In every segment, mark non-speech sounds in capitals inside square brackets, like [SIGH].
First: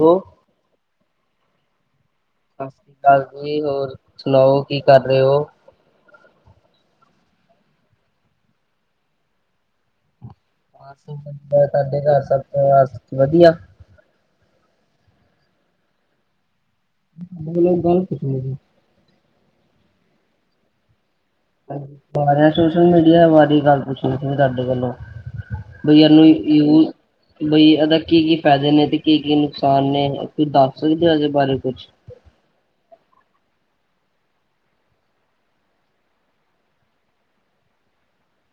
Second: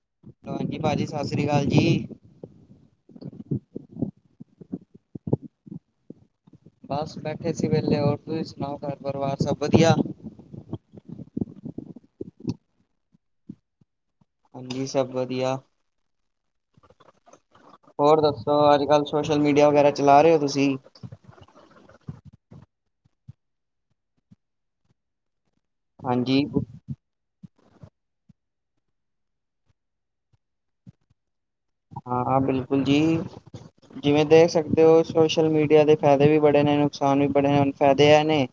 ਹੋ ਹਾਂਜੀ ਭਾਜੀ ਸਤਿ ਸ੍ਰੀ ਕਾਲ ਜੀ। ਸਤਿ ਸ਼੍ਰੀ ਕਾਲ ਜੀ ਹੋਰ ਸੁਣਾਓ ਕੀ ਕਰ ਰਹੇ ਓ? ਬਸ ਬੈਠੇ ਸੀ ਵੇਲੇ। ਹੋਰ ਤੁਸੀਂ ਸੁਣਾਓ ਘਰ ਪਰਿਵਾਰ ਸਭ ਵਧੀਆ? ਸਾਡੇ ਘਰ ਸਭ ਪਰਿਵਾਰ ਵਧੀਆ। ਹਾਂਜੀ ਸਭ ਵਧੀਆ। ਮੈਨੂੰ ਇੱਕ ਗੱਲ ਹੋਰ ਪੁੱਛਣੀ ਸੀ ਦੱਸੋ ਅੱਜ ਕੱਲ ਸੋਸ਼ਲ ਮੀਡੀਆ ਵਗੈਰਾ ਚਲਾ ਰਹੇ ਓ ਤੁਸੀਂ? ਬ ਸੋਸ਼ਲ ਮੀਡੀਆ ਵਾਰੇ, ਗੱਲ ਪੁੱਛਣੀ ਸੀ ਤਾਡੇ ਕੋਲੋਂ। ਬਈ ਯ ਨੂੰ ਹਾਂਜੀ ਇਹ [UNINTELLIGIBLE] ਬਈ ਇਹਦਾ ਕੀ ਕੀ ਫਾਇਦੇ ਨੇ, ਤੇ ਕੀ ਕੀ ਨੁਕਸਾਨ ਨੇ, ਤੁਸੀਂ ਦੱਸ ਸਕਦੇ ਓ? ਇਹਦੇ ਬਾਰੇ ਕੁਛ। ਹਾਂ-ਹਾਂ, ਬਿਲਕੁਲ ਜੀ। ਜਿਵੇਂ ਦੇਖ ਸਕਦੇ ਓ ਸੋਸ਼ਲ ਮੀਡੀਆ ਦੇ ਫੈਦੇ ਵੀ ਬੜੇ ਨੇ, ਨੁਕਸਾਨ ਵੀ ਬੜੇ ਨੇ, ਫੈਦੇ ਐ ਨੇ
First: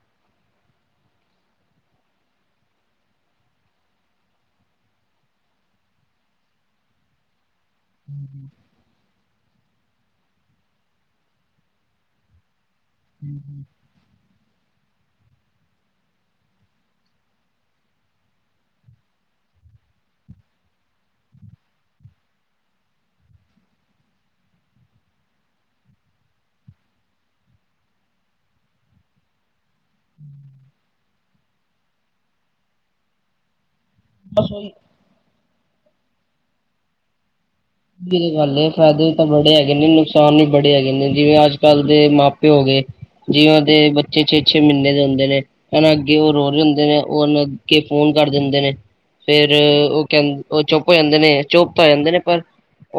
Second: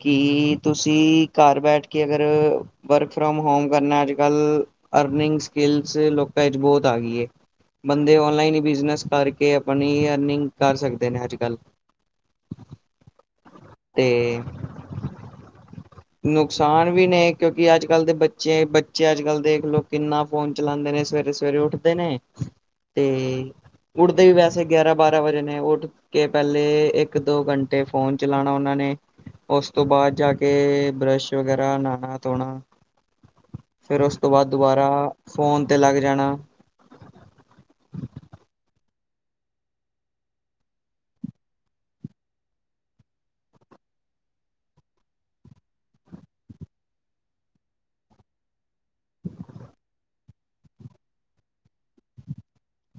ਕੀ ਤੁਸੀਂ, ਘਰ ਬੈਠ ਕੇ ਅਗਰ ਵਰਕ ਫਰੋਮ ਹੋਮ ਕਰਨਾ ਅੱਜ-ਕੱਲ੍ਹ, ਅਰਨਿੰਗ ਸਕਿੱਲਸ ਲੋਕਾਂ ਵਿੱਚ ਬਹੁਤ ਆ ਗਈ ਏ। ਬੰਦੇ ਓਨਲਾਈਨ ਹੀ ਬਿਜਨਸ ਕਰਕੇ ਆਪਣੀ, ਅਰਨਿੰਗ ਕਰ ਸਕਦੇ ਨੇ, ਅੱਜ-ਕੱਲ ਹੂੰ, ਹੂੰ [UNINTELLIGIBLE] ਤੇ ਨੁਕਸਾਨ ਵੀ ਨੇ, ਕਿਉਂਕਿ ਅੱਜ-ਕੱਲ੍ਹ ਦੇ ਬੱਚੇ, ਬੱਚੇ ਅੱਜ- ਕੱਲ੍ਹ ਦੇਖ ਲਓ ਕਿੰਨਾ ਫੋਨ ਚਲਾਂਦੇ ਨੇ ਸਵੇਰੇ ਸਵੇਰੇ ਉੱਠਦੇ ਨੇ, ਤੇ ਉੱਠਦੇ ਵੀ ਵੈਸੇ ਗਿਆਰਾਂ ਬਾਰਾਂ ਵਜੇ ਨੇ, ਉੱਠ ਕੇ ਪੈਲੇ, ਇੱਕ ਦੋ ਘੰਟੇ ਫੋਨ ਚਲਾਣਾ ਉਹਨਾਂ ਨੇ, ਉਸ ਤੋਂ ਬਾਅਦ ਜਾ ਕੇ ਬਰੱਸ਼ ਵਗੈਰਾ ਨਾਹਨਾ- ਧੋਣਾ, ਫੇਰ ਉਸ ਤੋਂ ਬਾਅਦ ਬਸ ਉਹੀ ਦੁਬਾਰਾ ਫੋਨ ਤੇ ਲੱਗ ਜਾਣਾ। ਗੱਲ ਏ ਫ਼ਾਇਦੇ ਤਾਂ ਬੜੇ ਹੈਗੇ ਨੇ, ਨੁਕਸਾਨ ਵੀ ਬੜੇ ਹੈਗੇ ਨੇ, ਜਿਵੇਂ ਅੱਜ-ਕੱਲ੍ਹ ਦੇ ਮਾ-ਪਿਓ ਹੋ ਗਏ ਜਿਨਾ ਦੇ ਬੱਚੇ ਛੇ-ਛੇ ਮਿੰਹਨੇ ਦੇ ਹੁੰਦੇ ਨੇ। ਹਨ ਅੱਗੇ ਉਹ ਰੋ ਰਹੇ ਹੁੰਦੇ ਨੇ, ਓਨੂੰ ਅੱਗੇ ਫੋਨ ਕਰ ਦਿੰਦੇ ਨੇ। ਫੇਰ ਉਹ ਕਹਿੰ ਉਹ ਚੁੱਪ ਹੋ ਜਾਂਦੇ ਨੇ, ਚੁੱਪ ਤਾਂ ਹੋ ਜਾਂਦੇ ਨੇ, ਪਰ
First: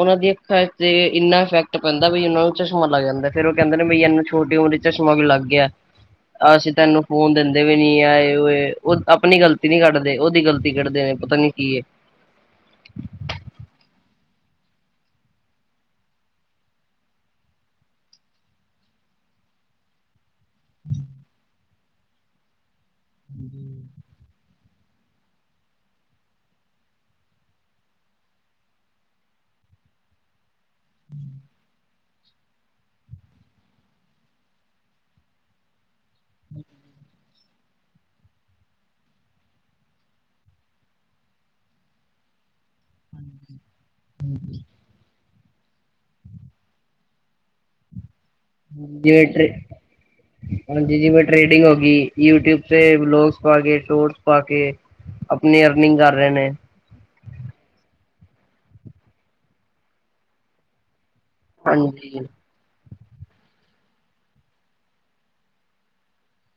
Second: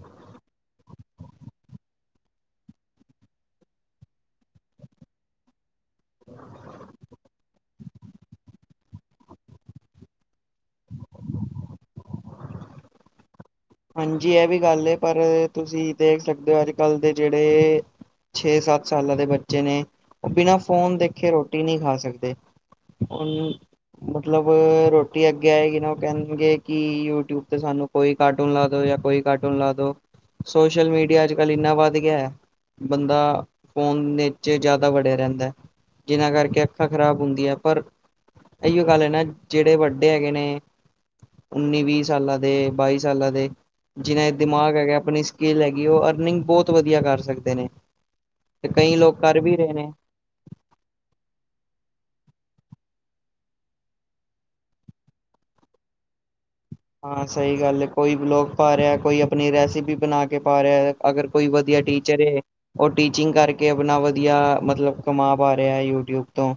ਓਨਾ ਦੀ ਅੱਖਾਂ ਤੇ, ਇੰਨਾ ਇਫੈਕਟ ਪੈਂਦਾ ਵੀ, ਉਹਨਾ ਨੂੰ ਚਸ਼ਮਾ ਲਗ ਜਾਂਦੈ ਫੇਰ ਉਹ ਕਹਿੰਦੇ ਨੇ ਬ ਏਨੀ ਛੋਟੀ ਉਮਰੀ ਚਸ਼ਮਾ ਲੱਗ ਗਿਆ। ਅਸੀਂ ਤੈਨੂੰ ਫੋਨ ਦਿੰਦੇ ਵੀ ਨੀ, ਆ ਏ ਓਏ ਆਪਣੀ ਗ਼ਲਤੀ ਨੀ ਕੱਢਦੇ, ਉਹਦੀ ਗਲਤੀ ਕੱਢਦੇ ਨੇ। ਪਤਾ ਨੀ ਕੀ ਏ। ਹਾਂਜੀ ਇਹ ਵੀ ਗੱਲ ਏ ਪਰ, ਤੁਸੀਂ ਦੇਖ ਸਕਦੇ ਓ ਅੱਜ-ਕੱਲ੍ਹ ਦੇ ਜਿਹੜੇ ਛੇ-ਸੱਤ ਸਾਲਾਂ ਦੇ ਬੱਚੇ ਨੇ, ਉਹ ਬਿਨਾਂ ਫ਼ੋਨ ਦੇਖੇ ਰੋਟੀ ਨੀਂ ਖਾ ਸਕਦੇ। ਓਨੂੰ ਮਤਲਬ, ਰੋਟੀ ਅੱਗੇ ਆਏਗੀ ਨਾ ਉਹ ਕੈਨਗੇ ਕੀ, ਯੂਟਿਊਬ ਤੇ ਸਾਨੂੰ ਕੋਈ ਕਡ ਕਾਰਟੂਨ ਲਗਾ ਦੋ ਜਾ, ਕੋਈ ਕਾਰਟੂਨ ਲਾਦੋ, ਸ਼ੋਸ਼ਲ ਮੀਡੀਆ ਅੱਜ-ਕਲ, ਇਨਾਂ ਧ ਗਿਆ, ਬੰਦਾ ਫੋਨ ਨੀਚੇ ਜਿਆਦਾ ਵੜਿਆ ਰਹਿੰਦੈ। ਜਿਨਾਂ ਕਰਕੇ ਅੱਖਾਂ ਖ਼ਰਾਬ ਹੁੰਦੀ ਹੈ ਪਰ, ਏਈਓ ਗੱਲ ਹੈ ਨਾ, ਜਿਹੜੇ ਵੱਡੇ ਹੈਗੇ ਨੇ ਉੱਨੀ, ਵੀਹ ਸਾਲਾਂ ਦੇ, ਬਾ ਸਾਲਾਂ ਦੇ, ਜਿਨੈ ਦਿਮਾਗ ਹੈਗਾ, ਆਪਨੀ ਸਕਿੱਲ ਹੈਗੀ, ਉਹ ਅਰਨਿੰਗ ਬਹੁਤ ਵਧੀਆ ਕਰ ਸਕਦੇ ਨੇ। ਤੇ ਕਈ ਲੋਕ ਕਰ [INAUDIBLE] ਵੀ ਰਹੇ ਨੇ ਹਾਂਜੀ, ਜੀਮੈਂ ਟ੍ਰੇਡਿੰਗ ਹੋ ਗੀ, ਯੂਟਿਊਬ ਤੇ ਬਲੋਗਸ ਪਾ ਕੇ, ਸ਼ੋਰਟਸ ਪਾ ਕੇ ਅਪਨੀ ਅਰਨਿੰਗ ਕਰ ਰਹੇ ਨੇ ਹਾਂ ਸਹੀ ਗੱਲ ਐ, ਕੋਈ ਵਲੋਗ ਪਾ ਰਿਹਾ, ਕੋਈ ਆਪਨੀ ਰੈਸੇਪੀ ਬਨਾ ਕੇ ਪਾ ਰਿਹਾ ਅਗਰ ਕੋਈ ਵਧੀਆ ਹਾਂਜੀ ਟੀਚਰ ਏ ਉਹ ਟੀਚਿੰਗ ਕਰਕੇ ਆਪਣਾ ਵਧੀਆ, ਮਤਲਬ ਕਮਾ ਪਾ ਰਿਆ ਯੂਟਿਊਬ ਤੋਂ।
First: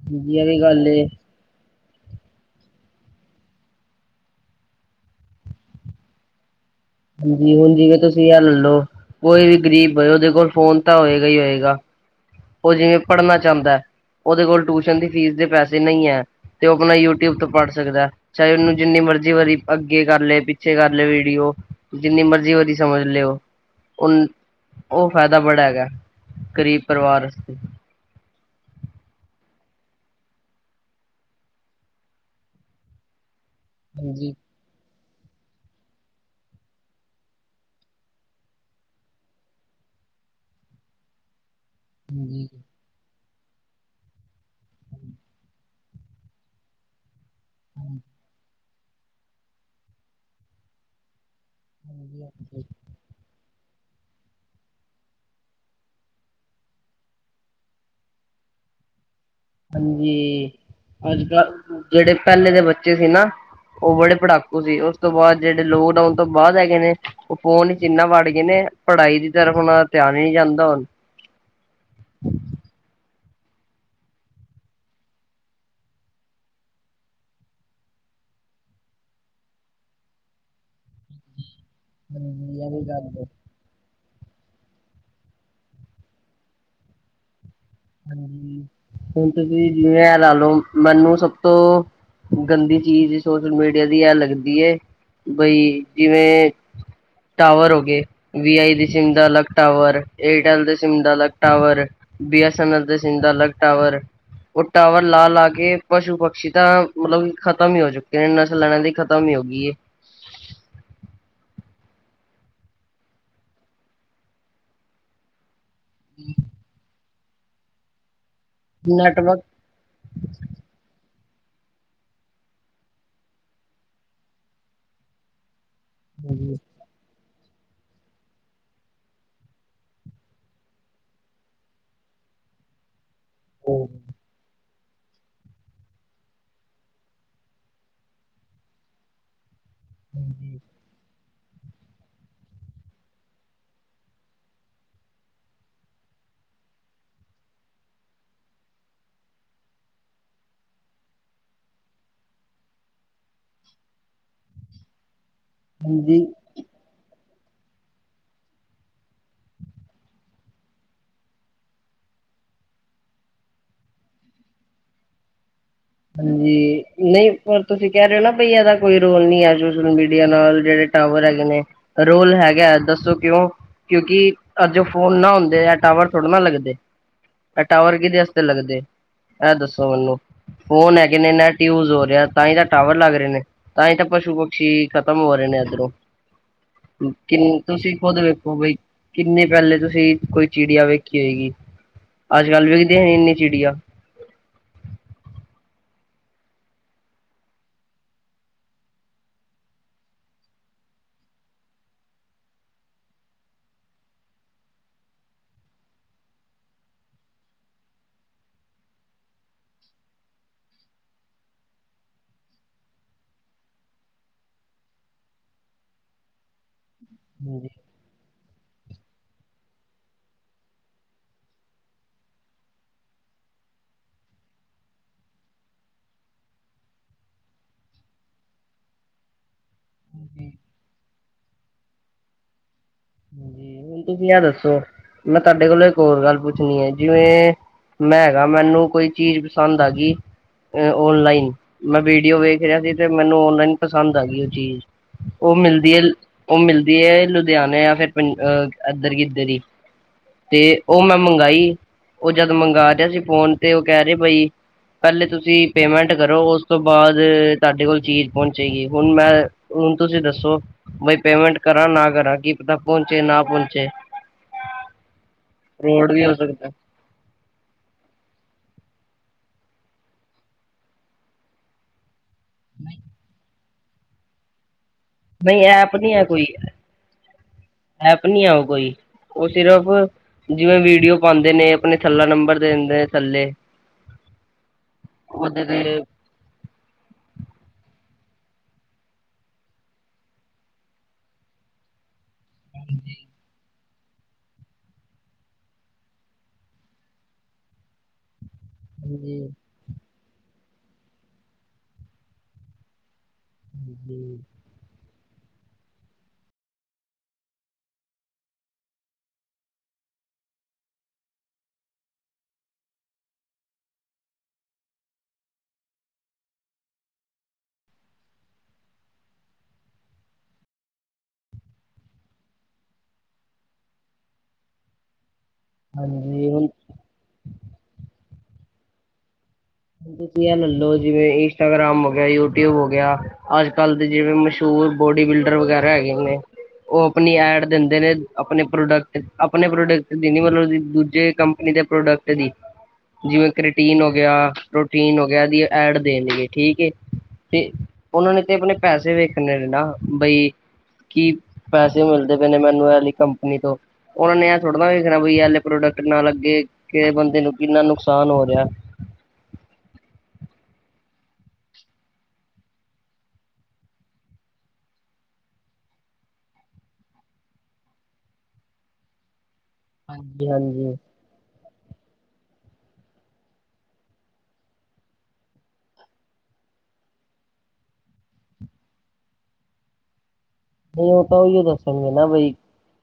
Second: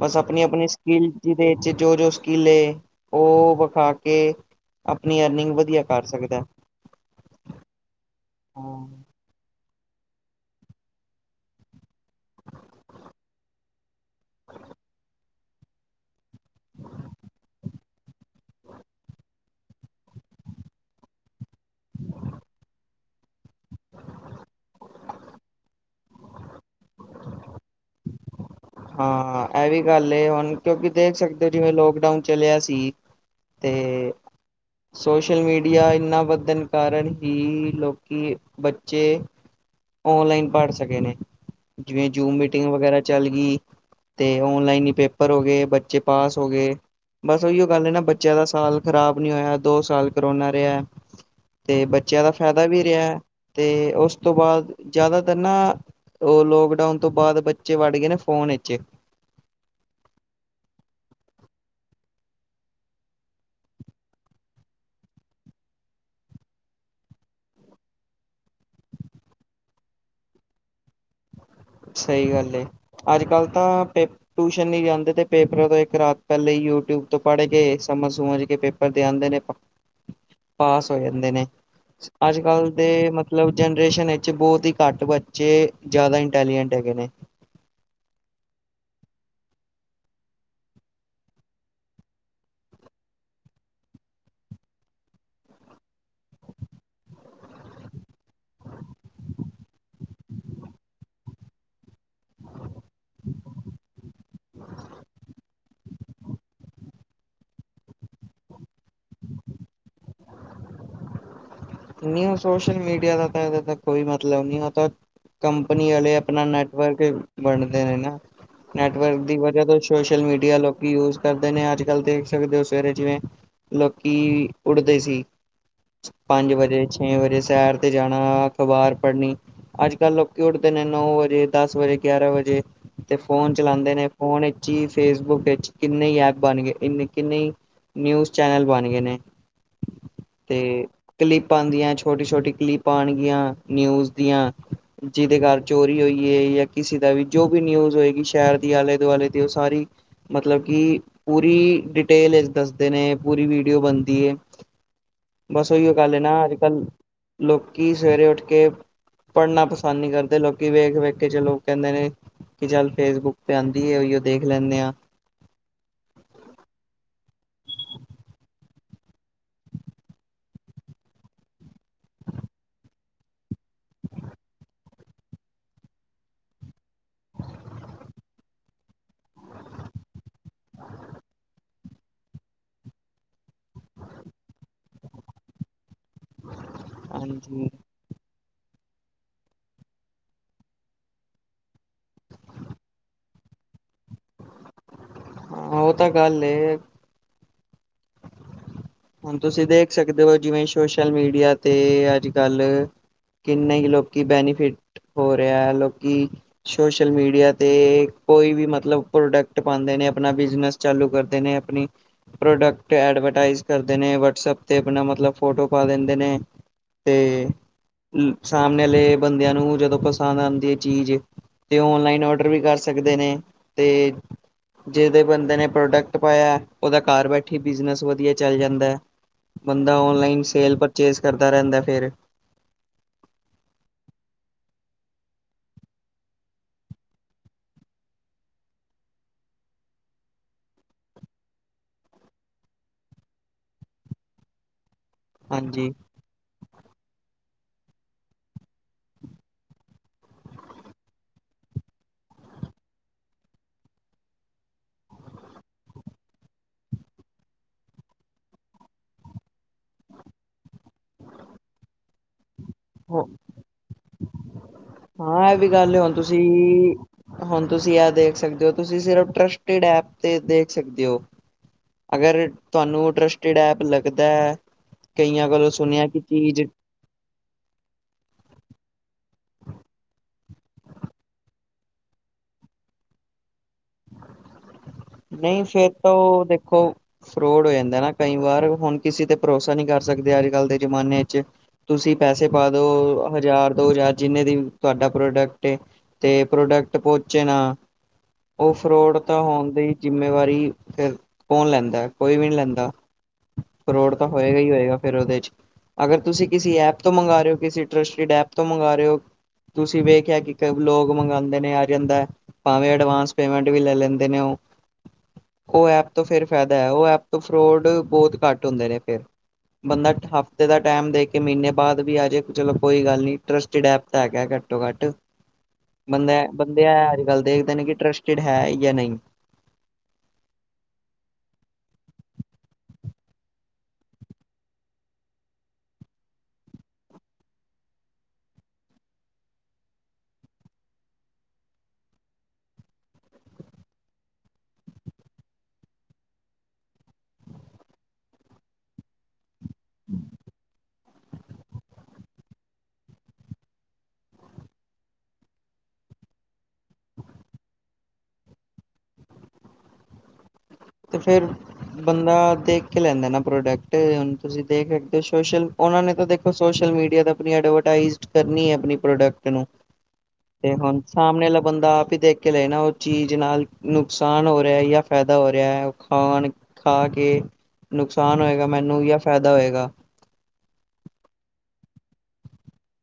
ਬਸ ਅਪਨੀ ਇਹ ਵੀ ਅਪਨੀ ਗੱਲ ਏ ਸਕਿੱਲ ਜਿਦੇ ਵਿੱਚ ਜੋ ਜੋ ਸਕਿੱਲ ਏ, ਉਹ ਵਿਖਾ ਕੇ ਕੇ, ਅਪਨੀ ਅਰਨਿੰਗ ਵਧੀਆ ਕਰ ਸਕਦਾ ਜੀ ਹੁਣ ਜਿਵੇਂ ਤੁਸੀਂ ਅ ਲ ਲਓ, ਕੋਈ ਵੀ ਗ਼ਰੀਬ ਹੋਏ, ਉਹਦੇ ਕੋਲ ਫੋਨ ਤਾਂ ਹੋਏਗਾ ਈ ਹੋਏਗਾ ਉਹ ਜਿਵੇਂ ਪੜ੍ਹਨਾ ਚਾਹੁੰਦੈ, ਓਦੇ ਕੋਲ ਟਿਊਸ਼ਨ ਦੀ ਫੀਸ ਦੇ ਪੈਸੇ ਨਈੰ ਐਂ ਤੇ ਉਹ ਆਪਣਾ ਯੂਟਿਊਬ ਤੋਂ ਪੜ੍ਹ ਸਕਦੈ, ਚਾਹੇ ਉਹਨੂੰ ਜਿੰਨੀ ਮਰਜ਼ੀ ਵਾਰੀ ਅੱਗੇ ਕਰ ਲਏ, ਪਿੱਛੇ ਕਰ ਲਏ ਵੀਡੀਓ, ਜਿੰਨੀ ਮਰਜ਼ੀ ਉਹਦੀ ਸਮਝ ਲਿਓ ਉ ਓ ਫੈਦੈ ਬੜਾ ਹੈਗੈ, ਗਰੀਬ ਪਰਿਵਾਰ ਹਾਂ, ਐ ਵੀ ਗੱਲ ਏ ਹੁਣ ਕਿਉਂਕਿ, ਦੇਖ ਸਕਦੇ ਹੋ ਜਿਵੇਂ ਲੋਕਡਾਊਨ ਚਲਿਆ ਸੀ ਤੇ ਹਾਂਜੀ ਸੋਸ਼ਲ ਮੀਡੀਆ ਇੰਨਾ ਵਧਣ ਕਾਰਨ ਹੀ, ਲੋਕੀ, ਬੱਚੇ ਓਨਲਾਈਨ ਪੜ ਸਕੇ ਨੇ। ਜਿਵੇਂ ਜੂਮ ਹਾਂਜੀ ਮੀਟਿੰਗ ਵਗੈਰਾ ਚੱਲ ਗੀ ਅਤੇ ਔਨਲਾਈਨ ਹੀ ਪੇਪਰ ਹੋਗੇ, ਬੱਚੇ ਪਾਸ ਹੋਗੇ। ਬਸ ਉਹੀਓ ਗੱਲ ਏ ਨਾ ਬੱਚਿਆਂ ਦਾ ਸਾਲ ਖ਼ਰਾਬ ਨਹੀਂ ਹੋਇਆ, ਦੋ ਸਾਲ ਕਰੋਨਾ ਰਿਹਾ ਤੇ ਬੱਚਿਆਂ ਦਾ ਫਾਇਦਾ ਵੀ ਰਿਹਾ। ਤੇ ਉਸ ਤੋਂ ਬਾਦ ਜ਼ਿਆਦਾਤਰ ਨਾ ਉਹ ਲੋਕਡਾਊਨ ਤੋਂ ਬਾਅਦ ਬੱਚੇ ਵੜ ਗਏ ਨੇ ਫੋਨ ਏਚ ਹਾਂਜੀ- ਅੱਜ ਕੱਲ ਜਿਹੜੇ ਪਹਿਲੇ ਦੇ ਬੱਚੇ ਸੀ ਨਾ ਉਹ ਬੜੇ ਪੜਾਕੂ ਸੀ। ਉਸ ਤੋਂ ਬਾਦ ਜਿਹੜੇ ਲੋਕਡਾਊਨ ਤੋਂ ਬਾਅਦ ਹੈਗੇ ਨੇ ਉਹ ਫੋਨ ਚ ਇਨਾ ਵੜ ਗਏ ਨੇ ਪੜ੍ਹਾਈ ਦੀ ਤਰਫ ੳਨਾ ਧਿਆਨ ਹੀ ਨੀ ਜਾਂਦਾ ਹੁਨ ਸਹੀ ਗੱਲ ਏ। ਅੱਜ ਕੱਲ੍ਹ ਤਾਂ ਪੇ ਟਿਊਸ਼ਨ ਨੀ ਜਾਂਦੇ ਤੇ ਪੇਪਰਾਂ ਤੋਂ ਇੱਕ ਰਾਤ ਪਹਿਲੇ ਹੀ ਯੂਟਿਊਬ ਤੋਂ ਪੜ੍ਹ ਕੇ ਸਮਝ-ਸਮੁਝ ਕੇ ਪੇਪਰ ਦੇ ਆਂਦੇ ਨੇ [INAUDIBLE] ਪਾਸ ਹੋ ਜਾਂਦੇ ਨੇ ਹਾਂਜੀ ਅੱਜ-ਕੱਲ੍ਹ ਇਹ ਵੀ ਗੱਲ ਦੇ ਏ ਮਤਲਬ ਜਨਰੇਸ਼ਨ ਵਿੱਚ ਬਹੁਤ ਹੀ ਘੱਟ ਬੱਚੇ ਜ਼ਿਆਦਾ ਇਠ ਟੈਲੀਗੇਂਟ ਹੈਗੇ ਨੇ ਹਾਂਜੀ ਹੁਣ ਤੁਸੀ ਜਿਵੇ ਲਾ ਲਓ ਮੈਨੂੰ ਸਭ ਤੋਂ ਗੰਦੀ ਚੀਜ਼ ਸੋਸ਼ਲ ਮੀਡੀਆ ਦੀ ਐ ਲੱਗਦੀ ੲ ਬਈ ਜਿਵੇ ਟਾਵਰ ਹੋਗੇ ਵੀ ਆਈ ਦੀ ਸਿੰਮ ਦਾ ਅਲੱਗ ਟਾਵਰ। ਏਰਟੈਲ ਦੇ ਸਿੰਮ ਦਾ ਅਲੱਗ ਟਾਵਰ। ਬੀ ਏਸ ਸਨਦ ਦੇ ਸਿੰਮ ਦਾ ਅਲਗ ਟਾਵਰ- ਉਹ ਟਾਵਰ ਲਾ-ਲਾ ਕੇ ਪਸ਼ੂ ਪਕਸ਼ੀ ਤਾਂ ਮਤਲਬ ਖਤਮ ਹੀ ਹੋ ਚੁੱਕੇ ਨੇ। ਨਸਲ ਲੈਣਾ ਐਨਾ ਦੀ ਖ਼ਤਮ ਹੀ ਹੋ ਗਈ ਏ ਨਹੀ ਸੋਸ਼ਲ ਮੀਡੀਆ ਦਾ ਤਾਂ ਇਹ ਦਾ ਕੋਈ ਮਤਲਬ ਨਹੀਂ ਉਹਤਾ ਕੰਪ- ਨੀ ਵਾਲੇ ਆਪਣਾ ਨੈਟਵਰਕ ਵੰਡਦੇ ਨੇ ਨਾ। ਨੈਟਵਰਕ ਦੀ ਵਜ੍ਹਾ ਤੋਂ ਸ਼- ਸੋਸ਼ਲ ਮੀਡੀਆ ਲੋਕੀ ਯੂਜ ਕਰਦੇ ਨੇ ਅੱਜ-ਕੱਲ੍ਹ ਦੇਖ ਸਕਦੇ ਹੋ, ਸਵੇਰੇ ਜਿਵੇਂ ਲੋਕੀ ਉੱਠਦੇ ਸੀ ਪੰਜ ਵਜੇ, ਛੇ ਵਜੇ, ਸੈਰ ਤੇ ਜਾਣਾ ਅਖ਼ਬਾਰ ਪੜ੍ਹਨੀ ਅੱਜ-ਕੱਲ੍ਹ ਲੋਕੀ ਉੱਠਦੇ ਨੇ ਨੌ ਵਜੇ, ਦਸ ਵਜੇ, ਗਿਆਰਾਂ ਵਜੇ ਤੇ ਫੋਨ ਚਲਾਦੇ ਨੇ ਫੋਨ ਏ ਫੇਸਬੁੱਕ ਕਿੰਨੇ ਐਪ ਬਣ ਗਏੰ ਨੇ ਕਿੰਨੇ ਨਿਊਜ ਚੈਨਲ ਬਨ ਗਏ ਨੇ ਤੇ ਕਲਿੱਪ ਆੰਦੀਆਂ ਛੋਟੀ-ਛੋਟੀ ਕਲਿੱਪ ਆਣਗੀਆਂ ਨਿਊਜ ਦੀਆਂ ਜਿਦੇ ਘਰ ਚੋਰੀ ਹੋਈਏ ਯਾ ਕਿਸੇ ਦਾ ਵੀ ਜੋ ਵੀ ਨਿਊਜ਼ ਹੋਏਗੀ, ਸ਼ਹਿਰ ਦੀ ਆਲੇ-ਦੁਆਲੇ ਦੀ, ਓ ਸਾਰੀ ਮਤਲਬ ਕਿ ਪੂਰੀ ਡਿਟੇਲ ਚ ਦੱਸਦੇ ਨੇ ਪੂਰੀ ਵੀਡੀਓ ਬਣਦੀ ਏ ਬਸ ਉਹੀਓ ਗੱਲ ਏ ਹਾਂਜੀ ਨਾ ਅੱਜ-ਕੱਲ੍ਹ ਲੋਕੀ ਸਵੇਰੇ ਉੱਠ ਕੇ ਪੜ੍ਹਨਾ ਪਸੰਦ ਨਹੀਂ ਕਰਦੇ ਲੋਕੀ ਵੇਖ-ਵੇਖ ਕੇ ਚਲੋ ਕਹਿੰਦੇ ਨੇ ਕਿ ਚੱਲ ਫੇਸਬੁੱਕ ਤੇ ਆਂਦੀ ਏ ਚੱਲ ਉਇਓ ਦੇਖ ਲੈਂਣੇ ਆ- ਹਾਂਜੀ ਨਹੀਂ ਪਰ ਤੁਸੀਂ ਕਹਿ ਰਹੇ ਹੋ ਨਾ ਬਈ ਇਹਦਾ ਕੋਈ ਰੋਲ ਨਹੀਂ ਆ ਸੋਸ਼ਲ ਮੀਡੀਆ ਨਾਲ ਜਿਹੜੇ ਟਾਵਰ ਹੈਗੇ ਨੇ ਰੋਲ ਹੈਗਾ ਦੱਸੋ ਕਿਉਂ ਕਿਉਂਕਿ ਅੱਜ ਫੋਨ ਨਾ ਹੁੰਦੇ ਆ ਟਾਵਰ ਥੋੜ੍ਹੇ ਨਾ ਲੱਗਦੇ ਇਹ ਟਾਵਰ ਕਿਹਦੇ ਵਾਸਤੇ ਲੱਗਦੇ ਇਹ ਦੱਸੋ ਮੈਨੂੰ ਫੋਨ ਹੈਗੇ ਨੇ ਨੈਟ ਯੂਜ ਹੋ ਰਿਹਾ ਤਾਂ ਹੀ ਤਾਂ ਟਾਵਰ ਲੱਗ ਰਹੇ ਨੇ ਤਾਂ ਹੀ ਤਾਂ ਪਸ਼ੂ ਪਕਸ਼ੀ ਖ਼ਤਮ ਹੋ ਰਹੇ ਨੇ ਇੱਧਰੋਂ ਕਿ ਹਾਂਜੀ ਤੁਸੀਂ ਖੁਦ ਵੇਖੋ ਬਈ ਕਿੰਨੇ ਪਹਿਲੇ ਤੁਸੀਂ ਕੋਈ ਚਿੜੀਆ ਵੇਖੀ ਹੋਏਗੀ ਅੱਜ-ਕੱਲ੍ਹ ਵੇਖਦੇ ਇੰਨੀ ਚਿੜੀਆਂ ਹਾਂ ਉਹ ਤਾਂ ਗੱਲ ਏ ਹੁਣ ਤੁਸੀਂ ਦੇਖ ਸਕਦੇ ਹੋ, ਜਿਵੇਂ ਸੋਸ਼ਲ ਮੀਡੀਆ ਤੇ ਅੱਜ- ਕੱਲ ਕਿੰਨੇ ਹੀ ਲੋਕੀ ਬੈਨੀਫਿਟ ਹੋ ਰਿਹਾ ਹੈ ਲੋਕੀ ਸੋਸ਼ਲ ਮੀਡੀਆ ਤੇ ਕੋਈ ਵੀ ਮਤਲਬ ਪ੍ਰੋਡਕਟ ਪਾਦੇ ਨੇ ਆਪਣਾ ਬਿਜਨਸ ਚਾਲੂ ਕਰਦੇ ਨੇ ਆਪਣੀ ਪ੍ਰੋਡਕਟ ਐਡਵਰਟਾਈਜ਼ ਕਰਦੇ ਨੇ ਵਟਸਪ ਤੇ ਆਪਣਾ ਮਤਲਬ ਫੋਟੋ ਪਾ ਦਿੰਦੇ ਨੇ ਹਾਂਜੀ ਸਾਹਮਣੇ ਲੇ ਬੰਦਿਆਂ ਨੂੰ ਜਦੋਂ ਪਸੰਦ ਆਉਂਦੀ ਹੈ ਚੀਜ਼ ਤੇ ਔਨਲਾਈਨ ਔਡਰ ਵੀ ਕਰ ਸਕਦੇ ਨੇ ਤੇ ਜਿਹਦੇ ਬੰਦੇ ਨੇ ਪ੍ਰੋਡਕਟ ਪਾਇਆ ਉਹਦਾ ਘਰ ਬੈਠੀ ਬਿਜਨਸ ਵਧੀਆ ਚੱਲ ਜਾਂਦਾ ਹੈ ਬੰਦਾ ਔਨਲਾਈਨ ਸੇਲ ਪਰਚੇਸ ਕਰਦਾ ਰਹਿੰਦਾ ਫੇਿਰ ਜੀ ਹੁਣ ਤੁਸੀਂ ਆ ਦੱਸੋ ਮੈਂ ਤੁਹਾਡੇ ਕੋਲੋਂ ਇੱਕ ਹੋਰ ਗੱਲ ਪੁੱਛਣੀ ਹੈ ਜਿਵੇਂ ਮੈਂ ਹੈਗਾ ਮੈਨੂੰ ਕੋਈ ਚੀਜ਼ ਪਸੰਦ ਆਗੀ ਔਨਲਾਈਨ ਮੈਂ ਵੀਡੀਓ ਵੇਖ ਰਿਹਾ ਸੀ ਤੇ ਮੈਨੂੰ ਓਨਲਾਈਨ ਪਸੰਦ ਆ ਗਈ ਉਹ ਚੀਜ਼ ਉਹ ਹਾਂਜੀ ਮਿਲਦੀ ਹੈ ਉਹ ਮਿਲਦੀ ਹੈ ਲੁਧਿਆਣੇ ਯਾ ਫਿਰ ਇੱਧਰ ਕਿਧਰ ਹੀ ਤੇ ਉਹ ਮੈਂ ਮੰਗਾਈ ਉਹ ਜਦ ਮੰਗਾ ਰਿਹਾ ਸੀ ਫੋਨ ਤੇ ਉਹ ਕਹਿ ਰਹੇ ਬਈ ਪਹਿਲੇ ਤੁਸੀਂ ਪੇਮੈਂਟ ਕਰੋ ਉਸ ਤੋਂ ਬਾਅਦ ਤੁਹਾਡੇ ਕੋਲ ਚੀਜ਼ ਪਹੁੰਚੇਗੀ ਹੁਣ ਮੈਂ ਹੁਣ ਤੁਸੀਂ ਦੱਸੋ ਬਈ ਪੇਮੈਂਟ ਕਰਾਂ ਨਾ ਕਰਾਂ ਕੀ ਪਤਾ ਪਹੁੰਚੇ ਨਾ ਪਹੁੰਚ ਹਾਂ ਇਹ ਵੀ ਗੱਲ ਫਰੋਡ ਹੁਣ ਵੀ ਹੋ ਤੁਸੀਂ ਸਕਦਾ ਹੁਣ ਤੁਸੀਂ ਆ ਦੇਖ ਸਕਦੇ ਹੋ ਤੁਸੀਂ ਸਿਰਫ ਟਰਸਟਡ ਐਪ ਤੇ ਦੇਖ ਸਕਦੇ ਹੋ [INAUDIBLE] ਅਗਰ ਤੁਹਾਨੂੰ ਟਰਸਟਡ ਐਪ ਲੱਗਦਾ ਹੈ ਕਈਆਂ ਨਹੀਂ ਕੋਲੋਂ ਐਪ ਸੁਣਿਆ ਨੀ ਕਿ ਹੈ ਕੋਈ ਚੀਜ਼ ਐਪ ਨੀ ਆ ਕੋਈ ਉਹ ਸਿਰਫ ਜਿਵੇਂ ਵੀਡੀਓ ਪਾਉਂਦੇ ਨੇ ਆਪਣੇ ਥੱਲਾ ਨੰਬਰ ਦਿੰਦੇ ਨੇ ਥੱਲੇ ਨਹੀਂ ਉਹਦੇ ਤੇ ਫੇਿਰ ਤੋਂ ਦੇਖੋ ਫਰੋਡ ਹੋ ਜਾਂਦਾ ਨਾ ਕਈ ਵਾਰ ਹੁਣ ਕਿਸੇ ਤੇ ਭਰੋਸਾ ਨਹੀਂ ਕਰ ਸਕਦੇ ਅੱਜ ਕੱਲ ਦੇ ਜ਼ਮਾਨੇ ਚ ਤੁਸੀਂ ਪੈਸੇ ਪਾ ਦੋ ਹਜ਼ਾਰ ਦੋ ਯਾਰ ਜਿੰਨੇ ਦੀ ਤੁਹਾਡਾ ਪ੍ਰੋਡਕਟ ਤੇ ਪ੍ਰੋਡਕਟ ਪਹੂਚੇ ਨਾ ਉਹ ਫਰੋਡ ਤਾਂ ਹਾਂਜੀ ਹੋਣ ਦੀ ਜਿੰਮੇਵਾਰੀ ਫਿਰ ਕੌਣ ਲੈਂਦਾ ਹੈ ਕੋਈ ਵੀ ਨਹੀਂ ਲੈਂਦਾ ਫਰੋਡ ਤਾਂ ਹਾਂਜੀ ਹੋਏਗਾ ਹੀ ਹੋਏਗਾ ਫਿਰ ੳਦੇ ਚ ਅਗਰ ਤੁਸੀਂ ਕਿਸੀ ਐਪ ਤੋਂ ਮੰਗਵਾ ਰਹੇ ਹੋ ਕਿਸੀ ਟਰਸਟਡ ਐਪ ਤੋਂ ਮੰਗਵਾ ਰਹੋ ਹੋ ਤੁਸੀਂ ਵੇਖਿਆ ਕਿ ਲੋਕ ਮੰਗਵਾਉਂਦੇ ਨੇ ਆ ਜਾਂਦਾ ਭਾਵੇਂ ਅਡਵਾਂਸ ਪੇਮੈਂਟ ਵੀ ਲੈ ਲੈਂਦੇ ਨੇ ਉਹ ਉਹ ਐਪ ਤੋਂ ਫਿਰ ਫਾਇਦਾ ਹੈ ਉਹ ਐਪ ਤੋਂ ਫਰੋਡ ਬਹੁਤ ਘੱਟ ਹੁੰਦੇ ਨੇ ਫਿਰ ਬੰਦਾ ਹਫਤੇ ਦਾ ਟਾਈਮ ਦੇ ਕੇ ਮਹੀਨੇ ਬਾਅਦ ਵੀ ਆ ਜਾਏ ਚਲੋ ਕੋਈ ਗੱਲ ਨਹੀਂ ਟਰਸਟਡ ਐਪ ਤੇ ਹੈਗਾ ਘੱਟੋ ਘਟ [INAUDIBLE] ਬੰਦੇ ਹੈ ਹੁਣ ਬੰਦੇ ਹੈ ਅੱਜ ਕੱਲ੍ਹ ਦੇਖਦੇ ਨੇ ਕਿ ਇੰਟਰਸਟਿਡ ਹੈ ਜਾਂ ਨਹੀਂ ਤੁਸੀਂ ਇਹ ਲੈਲਓ ਜਿਵੇਂ ਇੰਸਟਾਗ੍ਰਾਮ ਹੋ ਗਿਆ ਯੂਟਿਊਬ ਹੋ ਗਿਆ ਅੱਜ ਕੱਲ ਦੇ ਜਿਵੇਂ ਮਸ਼ਹੂਰ ਬੋਡੀ ਬਿਲਡਰ ਵਗੈਰਾ ਹੈਗੇ ਨੇ ਉਹ ਆਪਣੀ ਐਡ ਦਿੰਦੇ ਨੇ ਆਪਣੇ ਪ੍ਰੋਡਕਟ ਆਪਣੇ ਪ੍ਰੋਡਕਟ ਦੀ ਨਹੀ ਮਤਲਬ ਦੂਜੇ ਕੰਮ ਦੇ ਪ੍ਰੋਡਕਟ ਦੀ ਜਿਵੇਂ ਕਰੀਟੀਨ ਹੋ ਗਿਆ ਪ੍ਰੋਟੀਨ ਹੋ ਗਿਆ ਏਦੀ ਐਡ ਦੇਣਗੇ ਠੀਕ ਹੈ ਤੇ ਉਹਨਾਂ ਨੇ ਤੇ ਆਪਣੇ ਪੈਸੇ ਵੇਖ ਨਾ ਬਈ ਕੀ ਪੈਸੇ ਮਿਲਦੇ ਪਏ ਨੇ ਮੈਨੂੰ ਇਹਲੀ ਕੰਪਨੀ ਤੋਂ ਓਨੇ ਐ ਥੋੜ੍ਹਾ ਨਾ ਵੇਖਣਾ ਬਈ ਏਨਾ ਪ੍ਰੋਡਕਟ ਨਾ ਲੱਗੇ ਕਿ ਬੰਦੇ ਨੂੰ ਕਿੰਨਾ ਨੁਕਸਾਨ ਹੋ ਰਿਆ ਤੇ ਫੇਰ ਬੰਦਾ ਦੇਖ ਕੇ ਲੈਂਦਾ ਨਾ ਪ੍ਰੋਡਕਟ। ਹੁਣ ਤੁਸੀਂ ਦੇਖ ਸਕਦੇ ਹੋ ਸੋਸ਼ਲ ਉਹਨਾਂ ਨੇ ਤਾਂ ਦੇਖ ਸੋਸ਼ਲ ਮੀਡੀਆ ਤੇ ਆਪਣੀ ਐਡਵਰਟਾਈਜ਼ ਕਰਨੀ ਐ ਆਪਣੀ ਪ੍ਰੋਡਕਟ ਨੂੰ, ਹਾਂਜੀ ਤੇ ਹਾਂਜੀ ਹੁਣ ਸਾਮਣੇ ਅਲਾ ਬੰਦਾ ਆਪ ਈ ਦੇਖ ਕੇ ਲਏ ਨਾ ਉਹ ਚੀਜ਼ ਨਾਲ ਨੁਕਸਾਨ ਹੋ ਰਿਆ ਯਾ ਫ਼ਾਇਦਾ ਹੋ ਰਿਆ। ਖਾਣ ਖਾ ਕੇ ਨੁਕਸਾਨ ਹੋਏਗਾ ਮੈਨੂੰ ਜਾਂ ਫ਼ਾਇਦਾ ਹੋਏਗਾ। ਨਈ ਉਹ ਤਾਂ ਉਈਓ ਦੱਸਣਗੇ ਨਾ ਬਈ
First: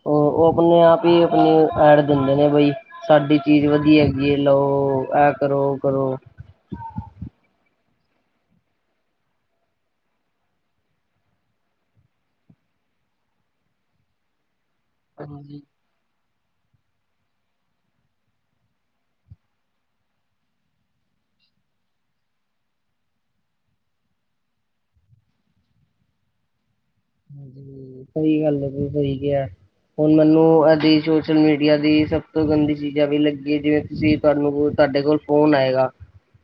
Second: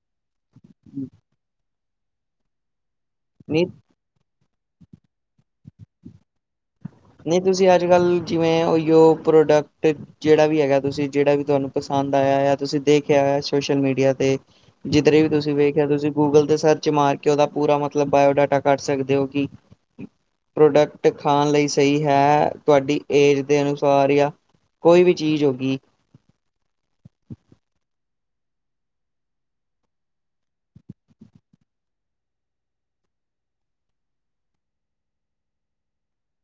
ਉਹ ਉਹ ਆਪਣੇ ਆਪ ਈ ਅਪਣੇ ਐਡ ਦਿੰਦੇ ਨੇ ਬਈ ਸਾਡੀ ਨਹੀਂ ਚੀਜ਼ ਵਧੀਆ ਹੈਗੀ ਏ ਲਓ। ਇਹ ਕਰੋ, ਉਹ ਕਰੋ। ਨਈ ਤੁਸੀਂ ਅੱਜ ਕੱਲ੍ਹ ਜਿਵੇਂ ਉਈਓ ਪ੍ਰੋਡਕਟ ਜੇੜਾ ਵੀ ਹੈਗਾ ਤੁਸੀਂ ਜੇੜਾ ਵੀ ਤੁਆਨੂੰ ਪਸੰਦ ਆਇਆ। ਤੁਸੀਂ ਦੇਖਿਆ ਸੋਸ਼ਲ ਮੀਡੀਆ ਤੇ ਜਿੱਧਰੇ ਵੀ ਤੁਸੀਂ ਹਾਂਜੀ ਵੇਖਿਆ ਤੁਸੀਂ ਗੂਗਲ ਤੇ ਸਰਚ ਮਾਰ ਕੇ ਉਦਾ ਪੂਰਾ ਮਤਲਬ ਬਾਇਓਡਾਟਾ ਕੱਢ ਸਕਦੇ ਓ ਕਿ ਪ੍ਰੋਡਕਟ ਖਾਣ ਲਈ ਸਈ ਹੈ, ਤੁਆਡੀ ਏਜ ਦੇ ਅਨੁਸਾਰ ਜਾ ਕੋਈ ਵੀ ਚੀਜ਼ ਹੋਗੀ। ਸਈ ਗੱਲ ਐ ਜੀ, ਸਈ ਕਿਐ । ਹੁਣ ਮੈਨੂੰ ਐਦੀ ਸੋਸ਼ਲ ਮੀਡੀਆ ਦੀ ਸਭ ਤੋਂ ਗੰਦੀ ਚੀਜ ਐ ਵੀ ਲੱਗੀ ਐ, ਜਿਵੇਂ ਤੁਸੀਂ ਤੁਆਨੂੰ ਤੁਆਡੇ ਕੋਲ ਫੋਨ ਆਏਗਾ।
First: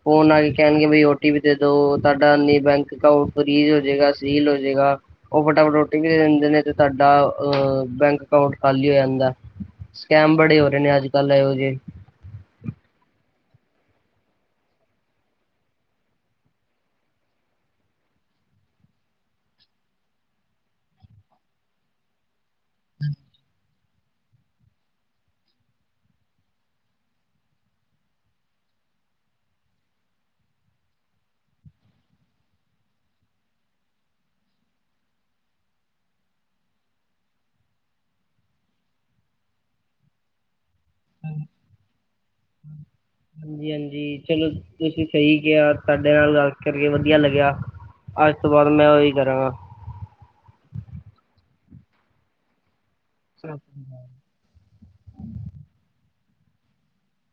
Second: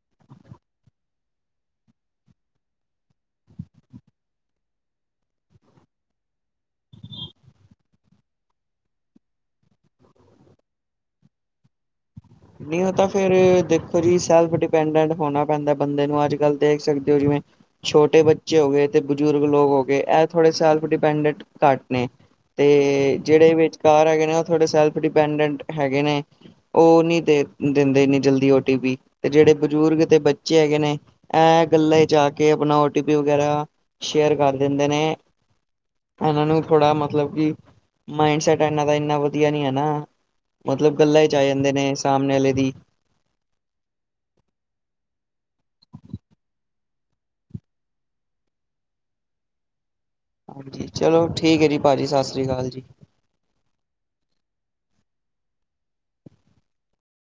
ਫੋਨ ਲਾ ਕੇ ਕਹਿਣਗੇ ਬਈ ਓ ਟੀ ਪੀ ਦੇ ਦੋ, ਤਾਡਾ ਬੈਂਕ ਅਕਾਂਟ ਫਰੀਜ਼ ਹੋਜੇਗਾ, ਸੀਲ ਹੋਜੇਗਾ। ਉਹ ਫਟਾਫਟ ਓ ਟੀ ਪੀ ਦੇ ਦਿੰਦੇ ਨੇ, ਤੇ ਤਾਡਾ ਅ ਬੈਂਕ ਅਕਾਊਂਟ ਖਾਲੀ ਹੋ ਜਾਂਦਾ। ਸਕੈਮ ਬੜੇ ਹੋ ਰਏ ਨੇ, ਅੱਜ ਕੱਲ੍ਹ ਇਹੋ ਜੇ । ਨਈ ਉਹ ਤਾਂ ਫੇਰ ਦੇਖੋ ਜੀ ਸੈਲਫ ਡਿਪੈਂਡੈਂਟ ਹੋਣਾ ਪੈਂਦਾ ਬੰਦੇ ਨੂੰ, ਅੱਜ- ਕੱਲ ਦੇਖ ਸਕਦੇ ਹੋ ਜਿਵੇਂ ਛੋਟੇ ਬੱਚੇ ਹੋਗੇ, ਤੇ ਬਜ਼ੁਰਗ ਲੋਕ ਹੋਗੇ, ਐ ਥੋੜੇ ਸੈਲਫ ਡਿਪੈਂਡਟ ਘੱਟ ਨੇ। ਤੇ ਜਿਹੜੇ ਵਿਚਕਾਰ ਹੈਗੇ ਨੇ, ਉਹ ਥੋੜ੍ਹੇ ਸੈਲਫ ਡਿਪੈਂਡੈਂਟ ਹੈਗੇ ਨੇ, ਉਹ ਨੀ ਦਿੰਦੇ ਏਨੀ ਜਲਦੀ ਓ ਟੀ ਪੀ, ਤੇ ਜਿਹੜੇ ਬਜ਼ੁਰਗ ਤੇ ਬੱਚੇ ਹੈਗੇ ਨੇ ਐ ਗੱਲਾਂ ਚ ਆ ਕੇ ਆਪਣਾ ਓਟੀਪੀ ਵਗੈਰਾ ਸ਼ੇਅਰ ਕਰ ਦਿੰਦੇ ਨੇ। ਏਨਾ ਨੂੰ ਥੋੜ੍ਹਾ ਮਤਲਬ ਕਿ ਮਾਇਡ ਸੈਟ ਏਨਾ ਦਾ ਇੰਨਾ ਵਧੀਆ ਨੀ ਐ ਨਾ। ਮਤਲਬ ਗੱਲਾਂ ਵਿਚ ਆ ਜਾਂਦੇ ਨੇ, ਸਾਮਣੇ ਆਲੇ ਦੀ। ਹਾਂਜੀ -ਹਾਂਜੀ, ਚਲੋ ਤੁਸੀਂ ਸਹੀ ਕਿਆ, ਤਾਡੇ ਨਾਲ ਗੱਲ ਕਰਕੇ ਵਧੀਆ ਲੱਗਿਆ। ਅੱਜ ਤੋਂ ਬਾਅਦ ਮੈਂ ਓਹੀ ਕਰਾਂਗਾ। ਹਾਂਜੀ ਚਲੋ ਠੀਕ ਐ ਜੀ, ਭਾਜੀ ਸਸ ਰੀ ਕਾਲ ਜੀ। [UNINTELLIGIBLE]